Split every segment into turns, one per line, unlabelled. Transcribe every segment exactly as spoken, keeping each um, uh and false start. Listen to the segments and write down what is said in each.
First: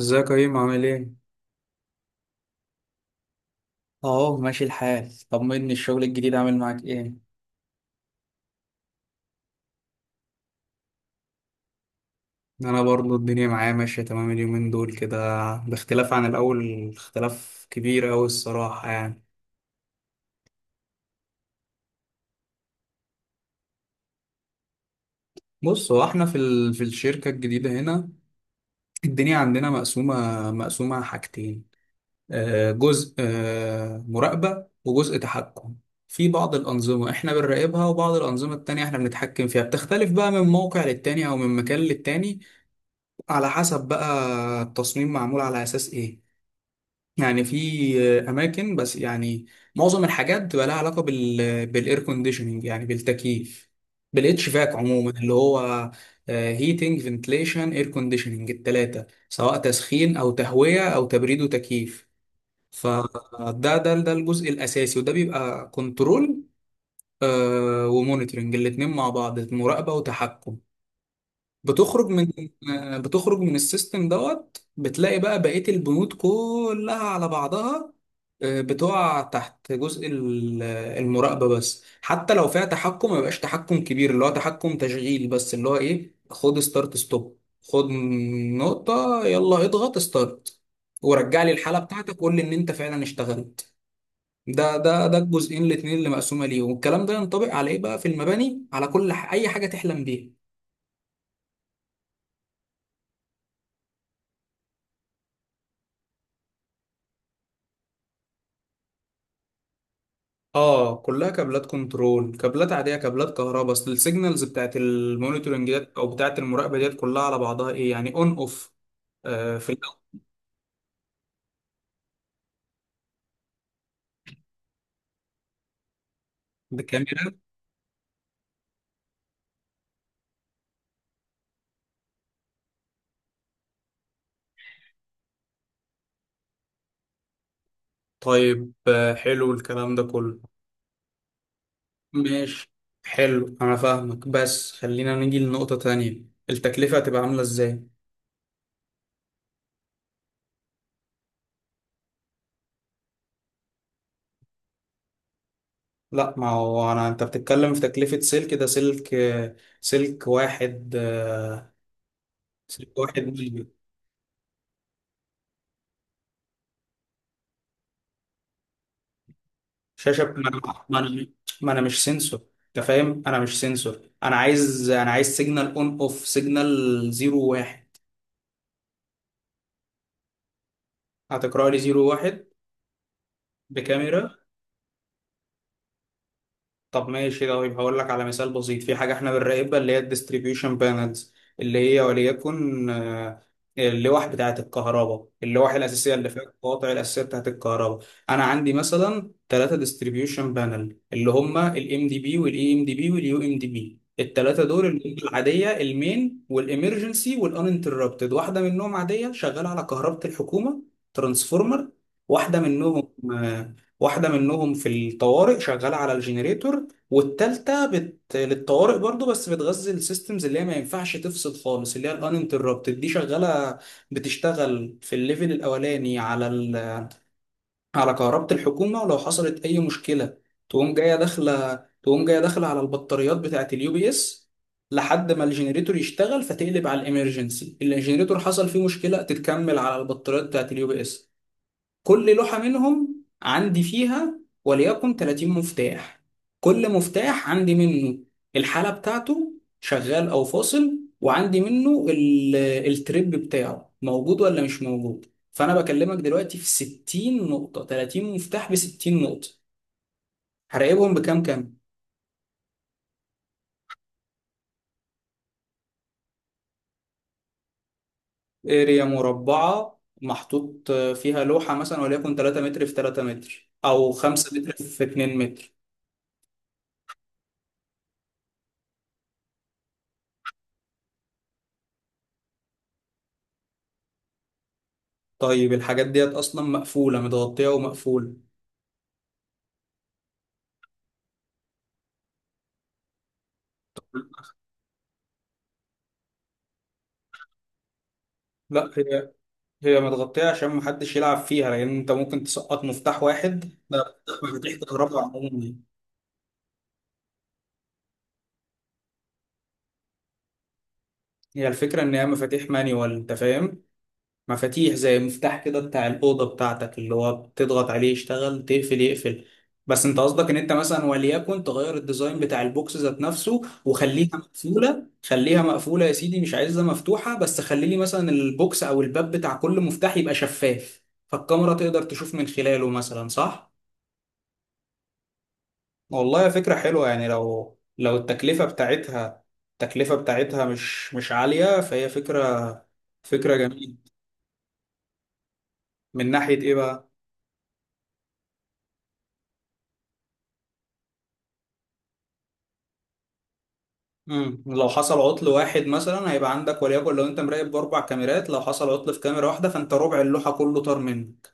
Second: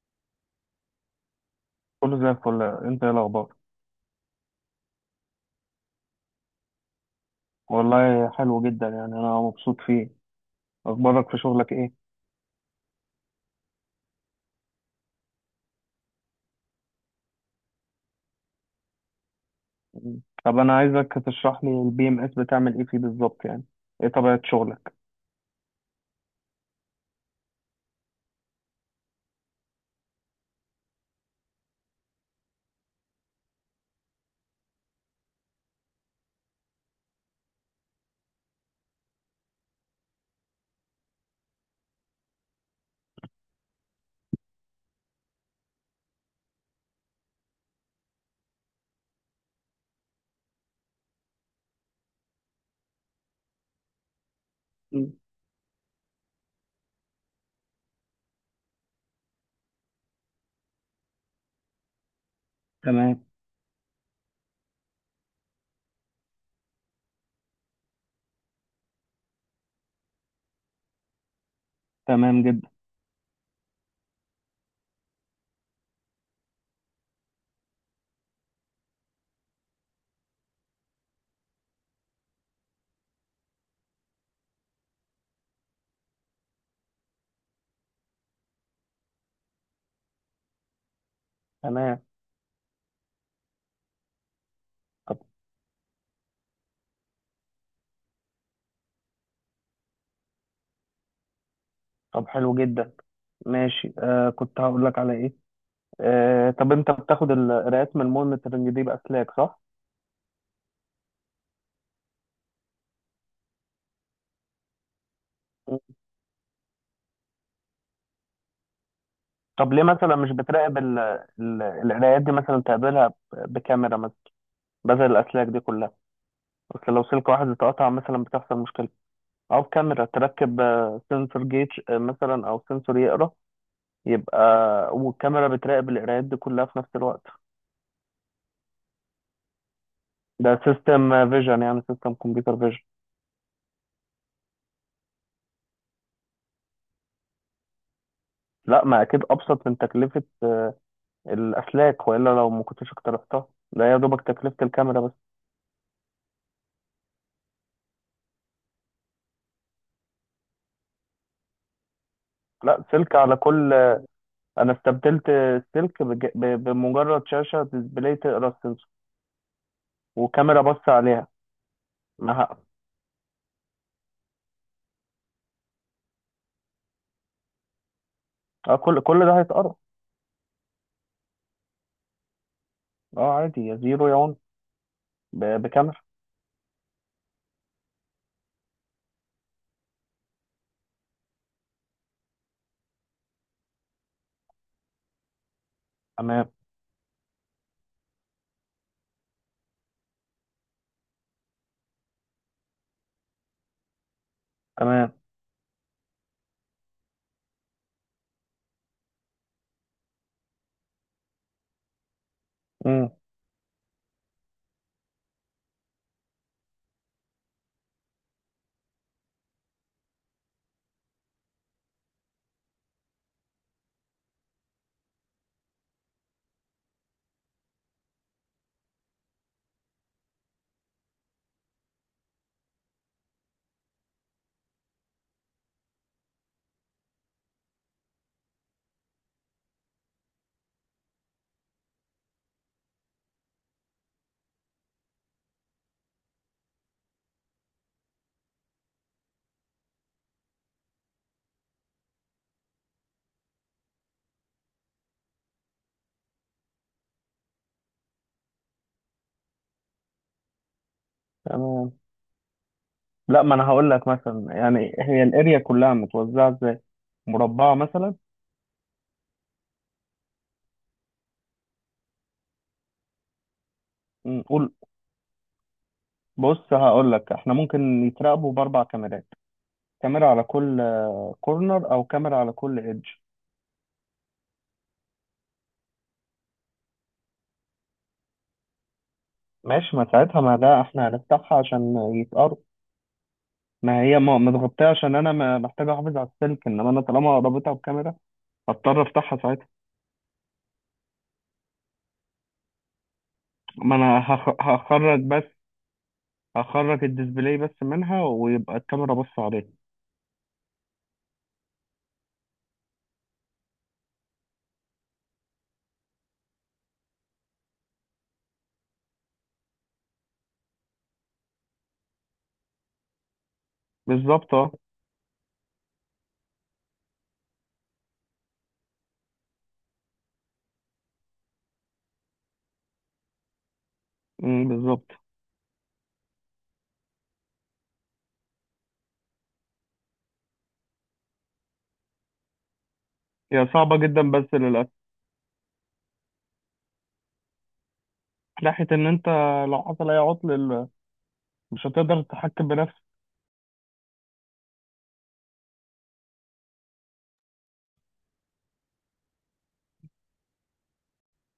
ازيك يا كريم عامل ايه؟
كله زي الفل. انت ايه الاخبار؟
اهو ماشي الحال، طمني الشغل الجديد عامل معاك ايه؟
والله حلو جدا يعني انا مبسوط فيه. اخبارك في شغلك ايه؟
انا برضو الدنيا معايا ماشية تمام اليومين دول كده، باختلاف عن الاول اختلاف كبير اوي الصراحة يعني.
مم. طب انا عايزك تشرح لي البي ام اس بتعمل ايه فيه بالظبط يعني. ايه طبيعة شغلك؟
بص هو احنا في ال... في الشركة الجديدة هنا الدنيا عندنا مقسومة مقسومة حاجتين، آه، جزء آه، مراقبة وجزء تحكم. في بعض الأنظمة احنا بنراقبها وبعض الأنظمة التانية احنا بنتحكم فيها، بتختلف بقى من موقع للتاني او من مكان للتاني على حسب بقى التصميم معمول على أساس إيه. يعني في أماكن، بس يعني معظم الحاجات بتبقى لها علاقة بال بالإير كونديشننج، يعني بالتكييف، بالاتش فاك عموما،
مم.
اللي هو هيتنج فنتليشن اير كونديشننج، التلاتة سواء تسخين أو تهوية أو تبريد وتكييف.
تمام.
فده ده ده ده الجزء الأساسي، وده بيبقى كنترول ومونيتورنج، الاتنين مع بعض مراقبة وتحكم. بتخرج من
تمام جدا.
آه، بتخرج من السيستم دوت بتلاقي بقى بقية البنود كلها على بعضها آه، بتقع تحت جزء ال- آه، المراقبة بس، حتى لو فيها تحكم ما يبقاش تحكم كبير، اللي هو تحكم تشغيل بس، اللي هو ايه، خد ستارت ستوب، خد نقطة، يلا اضغط ستارت، ورجع لي الحالة
تمام.
بتاعتك، قول لي ان انت فعلا اشتغلت. ده ده ده
طب
الجزئين الاتنين اللي مقسومة ليه، والكلام ده ينطبق على ايه بقى في المباني على كل ح- اي حاجة تحلم بيها.
طب حلو جدا. ماشي، آه كنت هقول لك على ايه. آه طب انت بتاخد القراءات من المونيتورنج دي باسلاك، صح؟
اه كلها كابلات كنترول، كابلات عاديه، كابلات كهرباء، اصل السيجنالز بتاعت المونيتورنج
مم.
ديت او بتاعت المراقبه ديت كلها على بعضها ايه؟ يعني اون اوف. آه، في
طب ليه
الاول.
مثلا مش بتراقب ال- ال- القراءات دي، مثلا تقابلها ب- بكاميرا مثلا بدل الاسلاك دي كلها؟ اصل لو سلك
بالكاميرا؟
واحد اتقطع مثلا بتحصل مشكلة. او كاميرا تركب، سنسور جيج آه، مثلا، او سنسور يقرا يبقى، والكاميرا بتراقب القرايات دي كلها في نفس الوقت.
طيب آه، حلو الكلام ده كله.
ده سيستم فيجن، يعني سيستم كمبيوتر
ماشي،
فيجن.
حلو، انا فاهمك بس خلينا نيجي لنقطه تانية، التكلفه هتبقى عامله ازاي؟
لا، ما اكيد ابسط من تكلفه آه، الاسلاك، والا لو ما كنتش اقترحتها. ده يا دوبك تكلفه الكاميرا بس.
لا ما هو انا، انت بتتكلم في تكلفه سلك، ده سلك آه، سلك واحد آه،
لا،
سلك
سلك على
واحد.
كل آه، انا استبدلت السلك بج- ب- بمجرد شاشه ديسبلاي تقرا السنسور،
شاشه، ما انا
وكاميرا بص
ما
عليها.
انا ما أنا مش
ما
سنسور،
ه-
انت فاهم، انا مش سنسور. انا عايز انا عايز سيجنال اون اوف، سيجنال زيرو واحد.
اه، كل كل ده هيتقرا.
هتقرا لي زيرو واحد؟
اه، عادي، يا زيرو يا
بكاميرا؟
ون. ب- بكاميرا.
طب ماشي، طيب هقول لك على مثال بسيط. في حاجة احنا بنراقبها اللي هي الديستريبيوشن بانلز، اللي هي وليكن آه، اللوح بتاعة الكهرباء، اللوح الأساسية اللي فيها
تمام.
القواطع الأساسية بتاعة الكهرباء. أنا عندي مثلا ثلاثة ديستريبيوشن بانل، اللي هما ال إم دي بي وال إي إم دي بي وال يو إم دي بي، الثلاثة دول اللي
تمام.
هي العادية، المين والإمرجنسي والأنتربتد. واحدة منهم عادية شغالة على كهرباء الحكومة، ترانسفورمر. واحدة منهم آه، واحدة منهم في الطوارئ شغالة على الجنريتور، والتالتة بت... للطوارئ برضو بس بتغذي السيستمز اللي هي ما ينفعش تفصل خالص، اللي هي الانتربتد، دي شغالة، بتشتغل في الليفل الأولاني على ال... على كهربة الحكومة، ولو حصلت أي مشكلة تقوم جاية داخلة، تقوم جاية داخلة على البطاريات بتاعة اليو بي اس لحد ما الجنريتور يشتغل فتقلب على الامرجنسي. الجنريتور حصل فيه مشكلة تتكمل على البطاريات بتاعة اليو بي اس. كل لوحة منهم عندي فيها وليكن 30 مفتاح، كل مفتاح عندي منه الحالة بتاعته شغال أو فاصل، وعندي منه ال- التريب بتاعه موجود ولا مش موجود. فأنا بكلمك دلوقتي في 60 نقطة، 30 مفتاح ب 60 نقطة، هراقبهم بكام كام؟
تمام. لا، ما انا هقول لك مثلا يعني هي الاريا كلها متوزعه ازاي؟ مربعه مثلا؟
اريا مربعة محطوط فيها لوحة مثلا وليكن 3 متر في 3 متر أو
م،
5 متر
قول.
في 2 متر.
بص هقول لك، احنا ممكن يتراقبوا باربع كاميرات. كاميرا على كل كورنر، او كاميرا على كل ايدج.
طيب الحاجات ديت أصلا مقفولة، متغطية ومقفولة.
ماشي، ما ساعتها ما ده احنا هنفتحها عشان يتقرب. ما هي ما- متغطيه عشان انا ما- محتاج احافظ على السلك، انما انا طالما رابطها بكاميرا
لا،
هضطر
هي،
افتحها ساعتها.
هي متغطية عشان محدش يلعب فيها، لأن أنت ممكن تسقط مفتاح واحد،
ما
لا،
انا هخ-
مفاتيح كهرباء
هخرج بس،
عموما.
هخرج الديسبلاي بس منها ويبقى الكاميرا بص عليه.
هي الفكرة إن هي مفاتيح مانيوال، أنت فاهم، مفاتيح زي مفتاح كده بتاع الأوضة بتاعتك، اللي هو بتضغط عليه يشتغل، تقفل يقفل. بس أنت قصدك إن أنت مثلا وليكن تغير الديزاين بتاع البوكس ذات نفسه، وخليها
بالظبط، اه.
مقفولة، خليها مقفولة يا سيدي، مش عايزها مفتوحة، بس خلي لي مثلا البوكس أو الباب بتاع كل مفتاح يبقى شفاف، فالكاميرا تقدر تشوف من خلاله مثلا، صح؟
م، بالظبط.
والله فكرة حلوة يعني، لو لو التكلفة بتاعتها، التكلفة بتاعتها مش مش عالية فهي فكرة، فكرة
هي صعبة
جميلة.
جدا بس للأسف.
من ناحية ايه بقى؟
ناحية إن أنت لو حصل أي عطل ال- مش هتقدر تتحكم بنفسك.
مم. لو حصل عطل واحد مثلا هيبقى عندك، وليكن لو انت مراقب بأربع كاميرات، لو حصل عطل في كاميرا واحدة فانت ربع اللوحة كله طار منك،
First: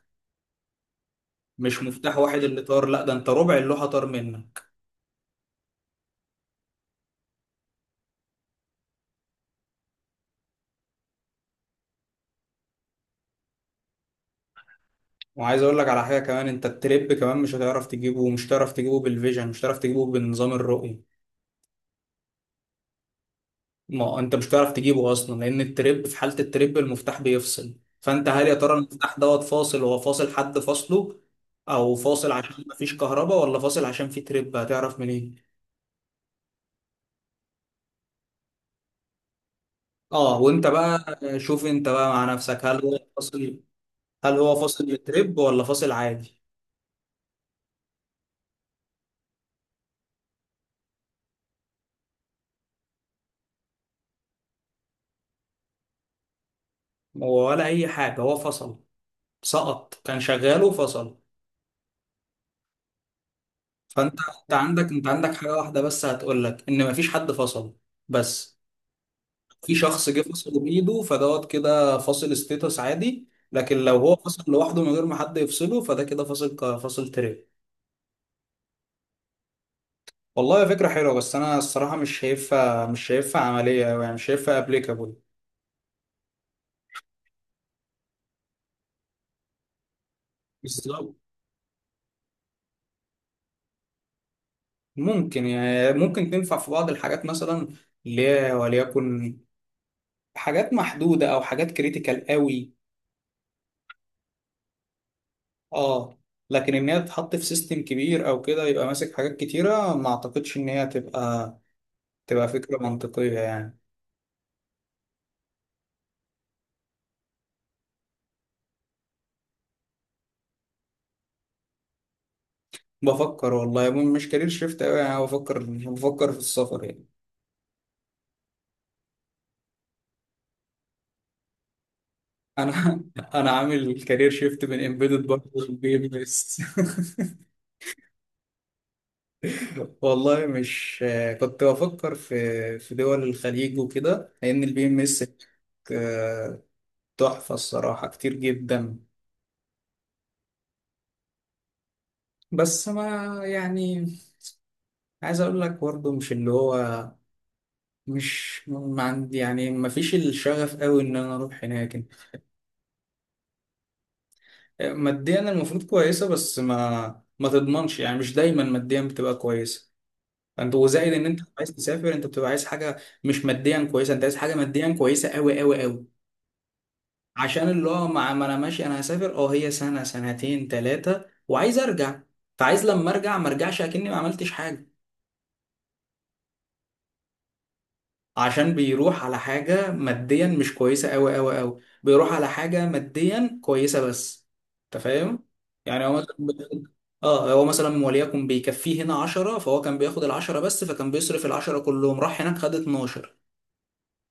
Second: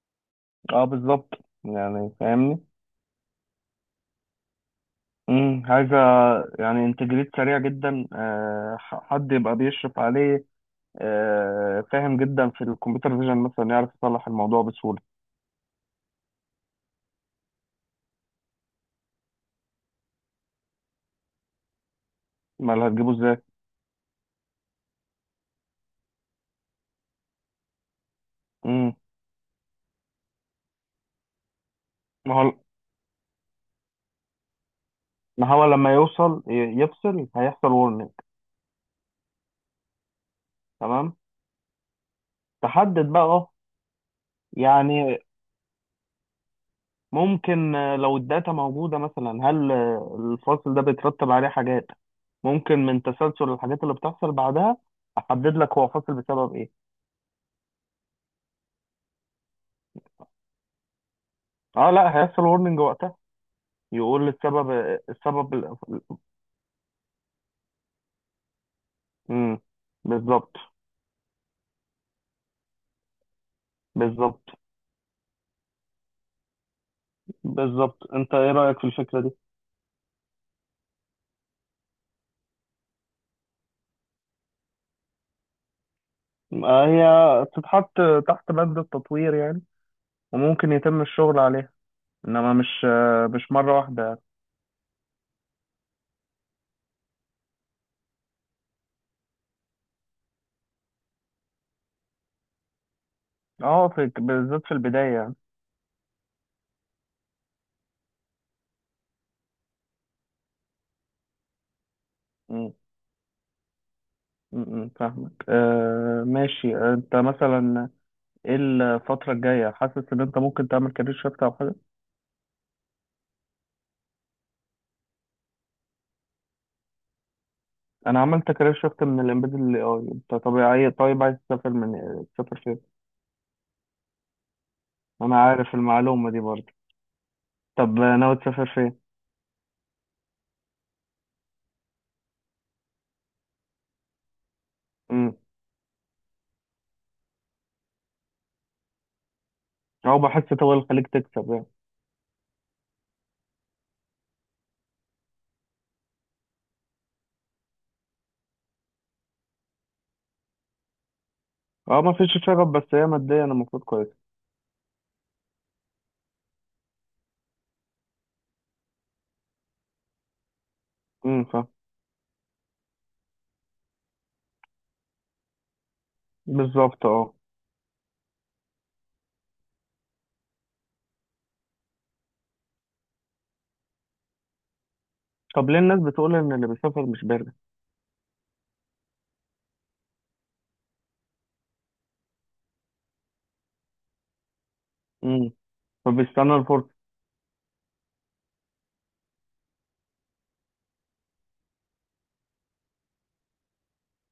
أه، بالظبط،
مش
يعني
مفتاح واحد
فاهمني.
اللي طار، لا ده انت ربع اللوحة طار منك.
امم عايزة يعني انتجريت سريع جدا. أه، ح- حد يبقى بيشرف عليه. أه، فاهم جدا في الكمبيوتر فيجن مثلا يعرف يصلح الموضوع بسهولة.
وعايز اقول لك على حاجة كمان، انت التريب كمان مش هتعرف تجيبه، مش هتعرف تجيبه بالفيجن، مش هتعرف تجيبه بنظام الرؤية.
ما اللي هتجيبه إزاي؟
ما انت مش هتعرف تجيبه اصلا، لان التريب، في حاله التريب المفتاح بيفصل، فانت هل يا ترى
امم
المفتاح دوت فاصل؟ هو فاصل، حد فاصله او فاصل
ما هو،
عشان مفيش كهرباء ولا فاصل عشان في تريب؟ هتعرف منين؟
ما هو لما يوصل ي- يفصل هيحصل ورنينج.
اه وانت بقى
تمام.
شوف انت بقى مع نفسك، هل هو
تحدد بقى.
فاصل، هل هو فاصل
يعني
للتريب ولا فاصل عادي.
ممكن، آه، لو الداتا موجودة مثلا، هل آه، الفصل ده بيترتب عليه حاجات، ممكن من تسلسل الحاجات اللي بتحصل بعدها أحدد لك هو فاصل بسبب إيه.
هو ولا اي حاجه هو فصل، سقط، كان شغال وفصل.
أه، لا، هيحصل ورنينج وقتها
فانت،
يقول
انت
السبب.
عندك انت عندك
السبب
حاجه
ال-
واحده بس هتقول لك ان مفيش حد فصل بس.
امم.
في شخص جه
بالظبط.
فصله بايده فدوت كده فاصل ستيتس عادي، لكن لو هو فصل
بالظبط.
لوحده من غير ما حد يفصله فده كده فاصل ك- فاصل ترند.
بالظبط. أنت إيه رأيك في الفكرة دي؟
والله فكرة حلوة بس أنا الصراحة مش شايفها، مش شايفها عملية أوي يعني، مش شايفها أبليكابل.
آه، هي تتحط تحت بند التطوير يعني، وممكن يتم
بالظبط.
الشغل عليها. إنما مش آه، مش مرة واحدة يعني.
ممكن يعني ممكن تنفع في بعض الحاجات مثلا، اللي هي وليكن حاجات محدودة أو حاجات كريتيكال قوي.
أه، في بالذات في البداية يعني.
أه. لكن إن هي تتحط في سيستم كبير أو كده يبقى ماسك حاجات كتيرة، ما أعتقدش إن هي تبقى، تبقى فكرة منطقية يعني.
م- م، فاهمك. آه، ماشي. انت مثلا ايه الفترة الجاية، حاسس ان انت ممكن تعمل كارير شيفت او حاجة؟
بفكر والله يا ابني، مش كارير شيفت قوي يعني، بفكر بفكر في السفر يعني.
انا عملت كارير شيفت من الامبيدد للاي اي، انت طبيعي. طيب عايز تسافر من، تسافر فين؟
انا انا عامل كارير شيفت من امبيدد
انا
برضه
عارف
للبي ام
المعلومة دي
اس.
برضه. طب ناوي تسافر فين؟
والله مش، كنت بفكر في في دول الخليج وكده لان البي ام اس
امم.
تحفه الصراحه كتير جدا.
او بحس طول الخليج تكسب يعني.
بس ما يعني، عايز اقول لك برضه، مش اللي هو، مش ما عندي يعني، ما فيش الشغف قوي ان انا اروح هناك.
اه، ما فيش شغف بس هي ماديا المفروض كويسة.
ماديا المفروض كويسه، بس ما ما تضمنش يعني، مش دايما ماديا بتبقى كويسه. انت وزائد ان انت
امم. فاهم.
عايز تسافر انت بتبقى عايز حاجه، مش ماديا كويسه، انت عايز حاجه ماديا كويسه قوي قوي قوي،
بالظبط، اه.
عشان اللي هو مع ما انا ماشي انا هسافر، اه هي سنه سنتين ثلاثه وعايز ارجع، فعايز لما ارجع ما ارجعش اكني ما عملتش حاجه.
طب ليه الناس بتقول ان اللي بيسافر مش بارد؟
عشان بيروح على حاجة ماديا مش كويسة أوي أوي أوي، بيروح على حاجة ماديا كويسة بس، أنت فاهم؟
امم.
يعني هو مثلا
فبيستنى
بياخد،
الفرصة.
اه هو مثلا وليكن بيكفيه هنا عشرة، فهو كان بياخد العشرة بس، فكان بيصرف العشرة كلهم، راح هناك خد اتناشر،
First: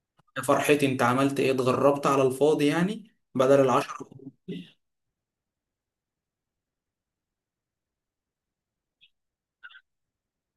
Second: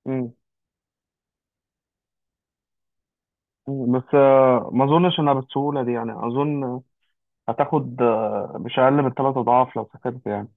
امم.
يا فرحتي، انت عملت ايه؟ اتغربت على الفاضي يعني بدل العشرة.
بس آه، ما اظنش انها بالسهولة دي يعني، اظن هتاخد آه، مش اقل من ثلاث اضعاف لو سافرت يعني.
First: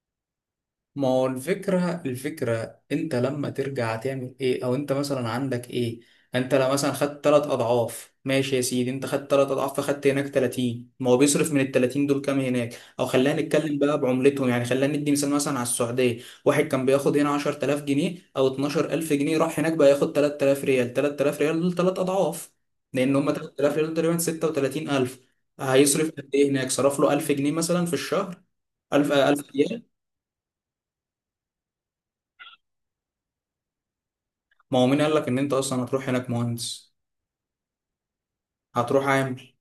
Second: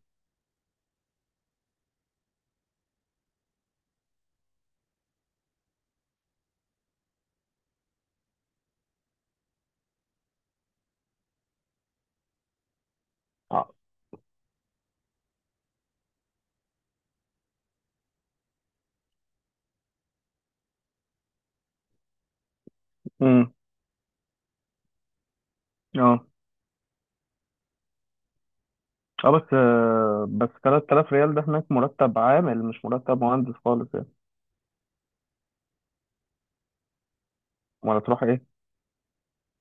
ما هو الفكرة، الفكرة انت لما ترجع تعمل ايه، او انت مثلا عندك ايه؟ انت لو مثلا خدت تلات اضعاف ماشي يا سيدي، انت خدت تلات اضعاف فخدت هناك ثلاثين، ما هو بيصرف من ال ثلاثين دول كام هناك؟ او خلينا
آه.
نتكلم بقى بعملتهم يعني، خلينا ندي مثال مثلا على السعودية. واحد كان بياخد هنا عشر تلاف جنيه او اتناشر ألف جنيه، راح هناك بقى ياخد تلات تلاف ريال، تلات تلاف ريال دول تلات اضعاف، لان هم
امم.
تلات تلاف ريال دول تقريبا ستة وتلاتين ألف. هيصرف
اه.
قد ايه هناك؟ صرف له ألف جنيه مثلا في الشهر، ألف،
اه. بس
ألف ريال.
آه، بس ثلاثة آلاف ريال ده هناك مرتب عامل، مش مرتب مهندس خالص يعني.
ما هو مين قال لك ان انت اصلا هتروح هناك مهندس؟
ولا تروح ايه؟
هتروح عامل.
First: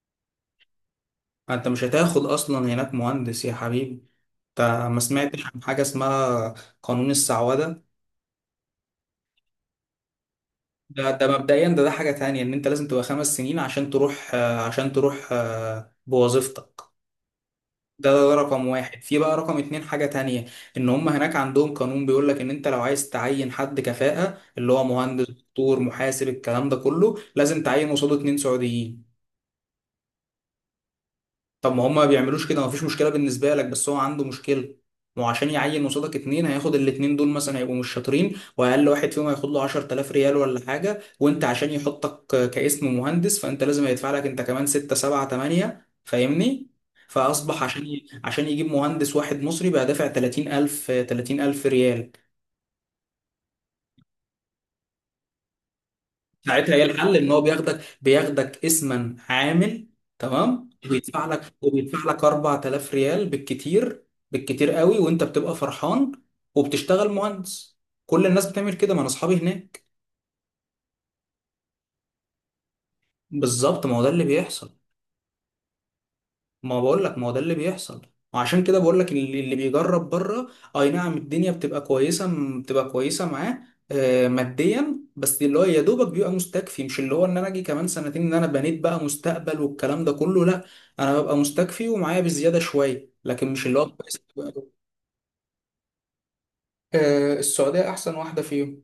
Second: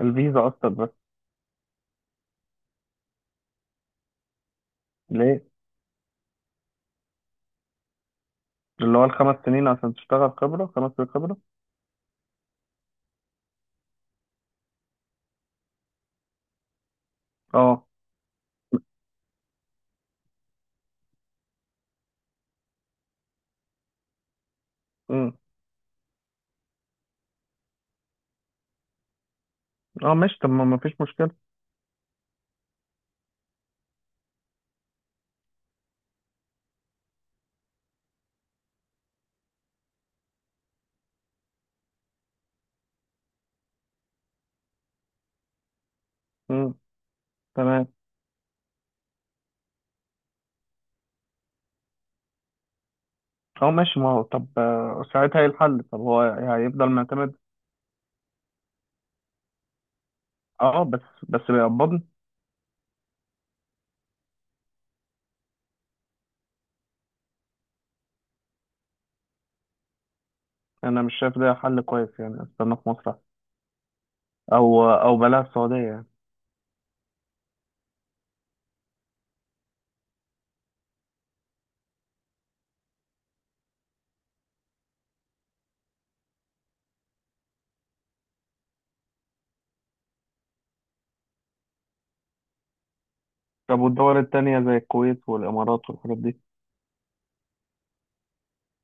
الفيزا اصلا بس؟
انت مش هتاخد اصلا هناك مهندس يا حبيبي. انت ما سمعتش
ليه؟
عن حاجه اسمها قانون السعوده؟
اللي هو الخمس سنين عشان تشتغل خبرة. خمس سنين
ده ده
خبرة؟
مبدئيا، ده ده حاجه تانية، ان انت لازم تبقى خمس سنين عشان تروح آه، عشان تروح آه، بوظيفتك.
اه.
ده, ده رقم واحد. في بقى رقم اتنين حاجة تانية، ان هم هناك عندهم قانون بيقول لك ان انت لو عايز تعين حد كفاءة اللي هو مهندس
امم.
دكتور محاسب الكلام ده كله، لازم تعين قصاده اتنين سعوديين.
اه، ماشي. طب ما ما فيش مشكلة.
طب ما هما ما بيعملوش كده مفيش مشكله بالنسبه لك، بس هو عنده مشكله. ما هو عشان يعين قصادك اتنين هياخد الاتنين دول مثلا، هيبقوا مش شاطرين، واقل واحد فيهم هياخد له عشر تلاف ريال ولا حاجه، وانت عشان يحطك كاسم مهندس فانت لازم هيدفع لك انت كمان ستة سبعة تمنية، فاهمني؟
امم.
فاصبح
تمام.
عشان ي... عشان يجيب مهندس واحد مصري بقى دافع تلاتين ألف، تلاتين ألف ريال.
اه، ماشي. ما هو طب آه، ساعتها ايه الحل؟ طب هو
ساعتها ايه
هيفضل
الحل؟ ان
معتمد؟
هو بياخدك، بياخدك اسما عامل، تمام،
اه، بس.
وبيدفع
بس
لك، وبيدفع
بيقبضني.
لك أربعة آلاف ريال بالكتير، بالكتير قوي، وانت بتبقى فرحان وبتشتغل مهندس، كل الناس بتعمل كده، ما انا اصحابي هناك.
انا مش شايف ده حل كويس يعني، استنى في مصر أحسن.
بالظبط، ما هو ده اللي بيحصل.
او او بلاها السعودية يعني.
ما بقول لك ما هو ده اللي بيحصل، وعشان كده بقول لك اللي اللي بيجرب بره، اي نعم الدنيا بتبقى كويسه م- بتبقى كويسه معاه آه، ماديا بس، اللي هو يا دوبك بيبقى مستكفي، مش اللي هو ان انا اجي كمان سنتين ان انا بنيت بقى مستقبل والكلام ده كله، لا، انا ببقى مستكفي ومعايا بزياده شويه لكن مش اللي
طب
هو
والدول
كويس بقى.
التانية زي الكويت والإمارات والحاجات دي،
آه، السعوديه احسن واحده فيهم.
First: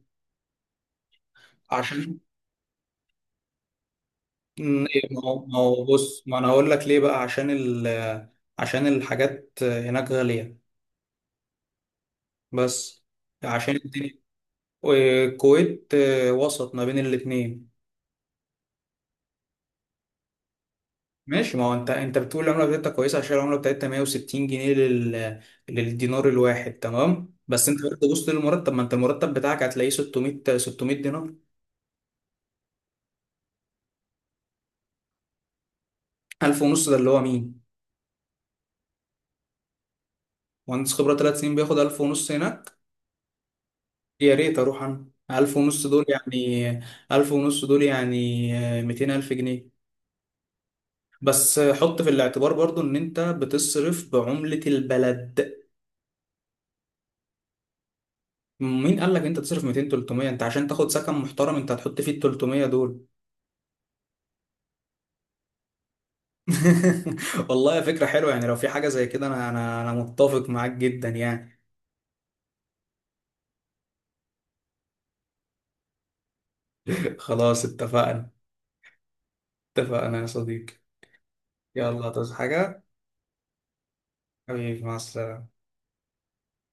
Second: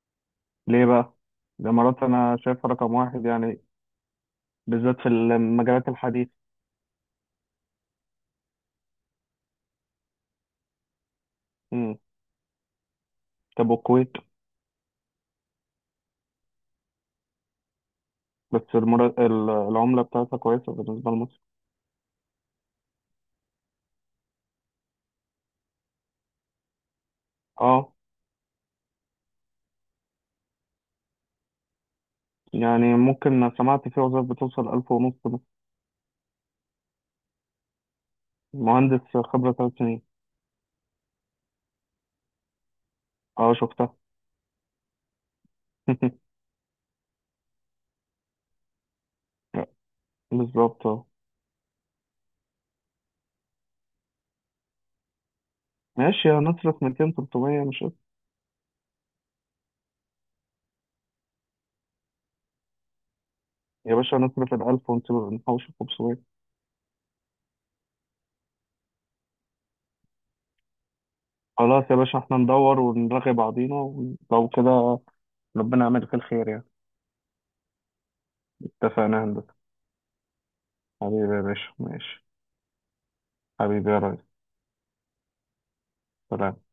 ليه بقى؟ الإمارات
عشان
أنا شايفها رقم واحد يعني،
م-
بالذات في
ما هو ما هو
المجالات
بص
الحديثة.
ما انا هقول لك ليه بقى، عشان ال عشان الحاجات هناك غاليه
مم.
بس،
طب
عشان
والكويت؟
الدنيا. والكويت آه، وسط ما بين الاتنين.
بس المر... ال- العملة بتاعتها كويسة بالنسبة لمصر.
ماشي، ما هو انت انت بتقول العمله بتاعتها كويسه عشان العمله بتاعتها مية وستين جنيه لل... للدينار الواحد، تمام، بس انت
اه،
برضه بص للمرتب، ما انت المرتب بتاعك هتلاقيه ستمئة، ستمية دينار.
يعني ممكن سمعت في وظائف بتوصل ألف ونص مثلاً.
ألف ونص ده اللي هو مين؟
مهندس خبرة ثلاث سنين.
مهندس خبره ثلاث سنين بياخد ألف ونص هناك؟
اه، شفتها.
يا ريت اروح انا. ألف ونص دول يعني، ألف ونص دول يعني آه، 200000
لا،
جنيه
بالظبط، اه.
بس آه، حط في الاعتبار برضو ان انت بتصرف بعمله البلد.
ماشي، هنصرف ميتين تلت ميه مش قصة.
مين قال لك انت تصرف ميتين، تلتمية؟ انت عشان تاخد سكن محترم انت هتحط فيه ال تلتمية دول.
يا باشا، هنصرف ال ألف ونحوش خمس ميه.
والله فكرة حلوة يعني لو في حاجة زي كده، انا انا انا متفق معاك جدا يعني.
خلاص يا باشا، احنا ندور ونرغي بعضينا ولو كده. ربنا يعملك الخير يا.
خلاص اتفقنا.
اتفقنا يا هندسة.
اتفقنا يا صديقي.
حبيبي يا باشا،
يلا
ماشي.
تصحى حاجة.
حبيبي يا ريس.
حبيبي مع السلامة.
سلام.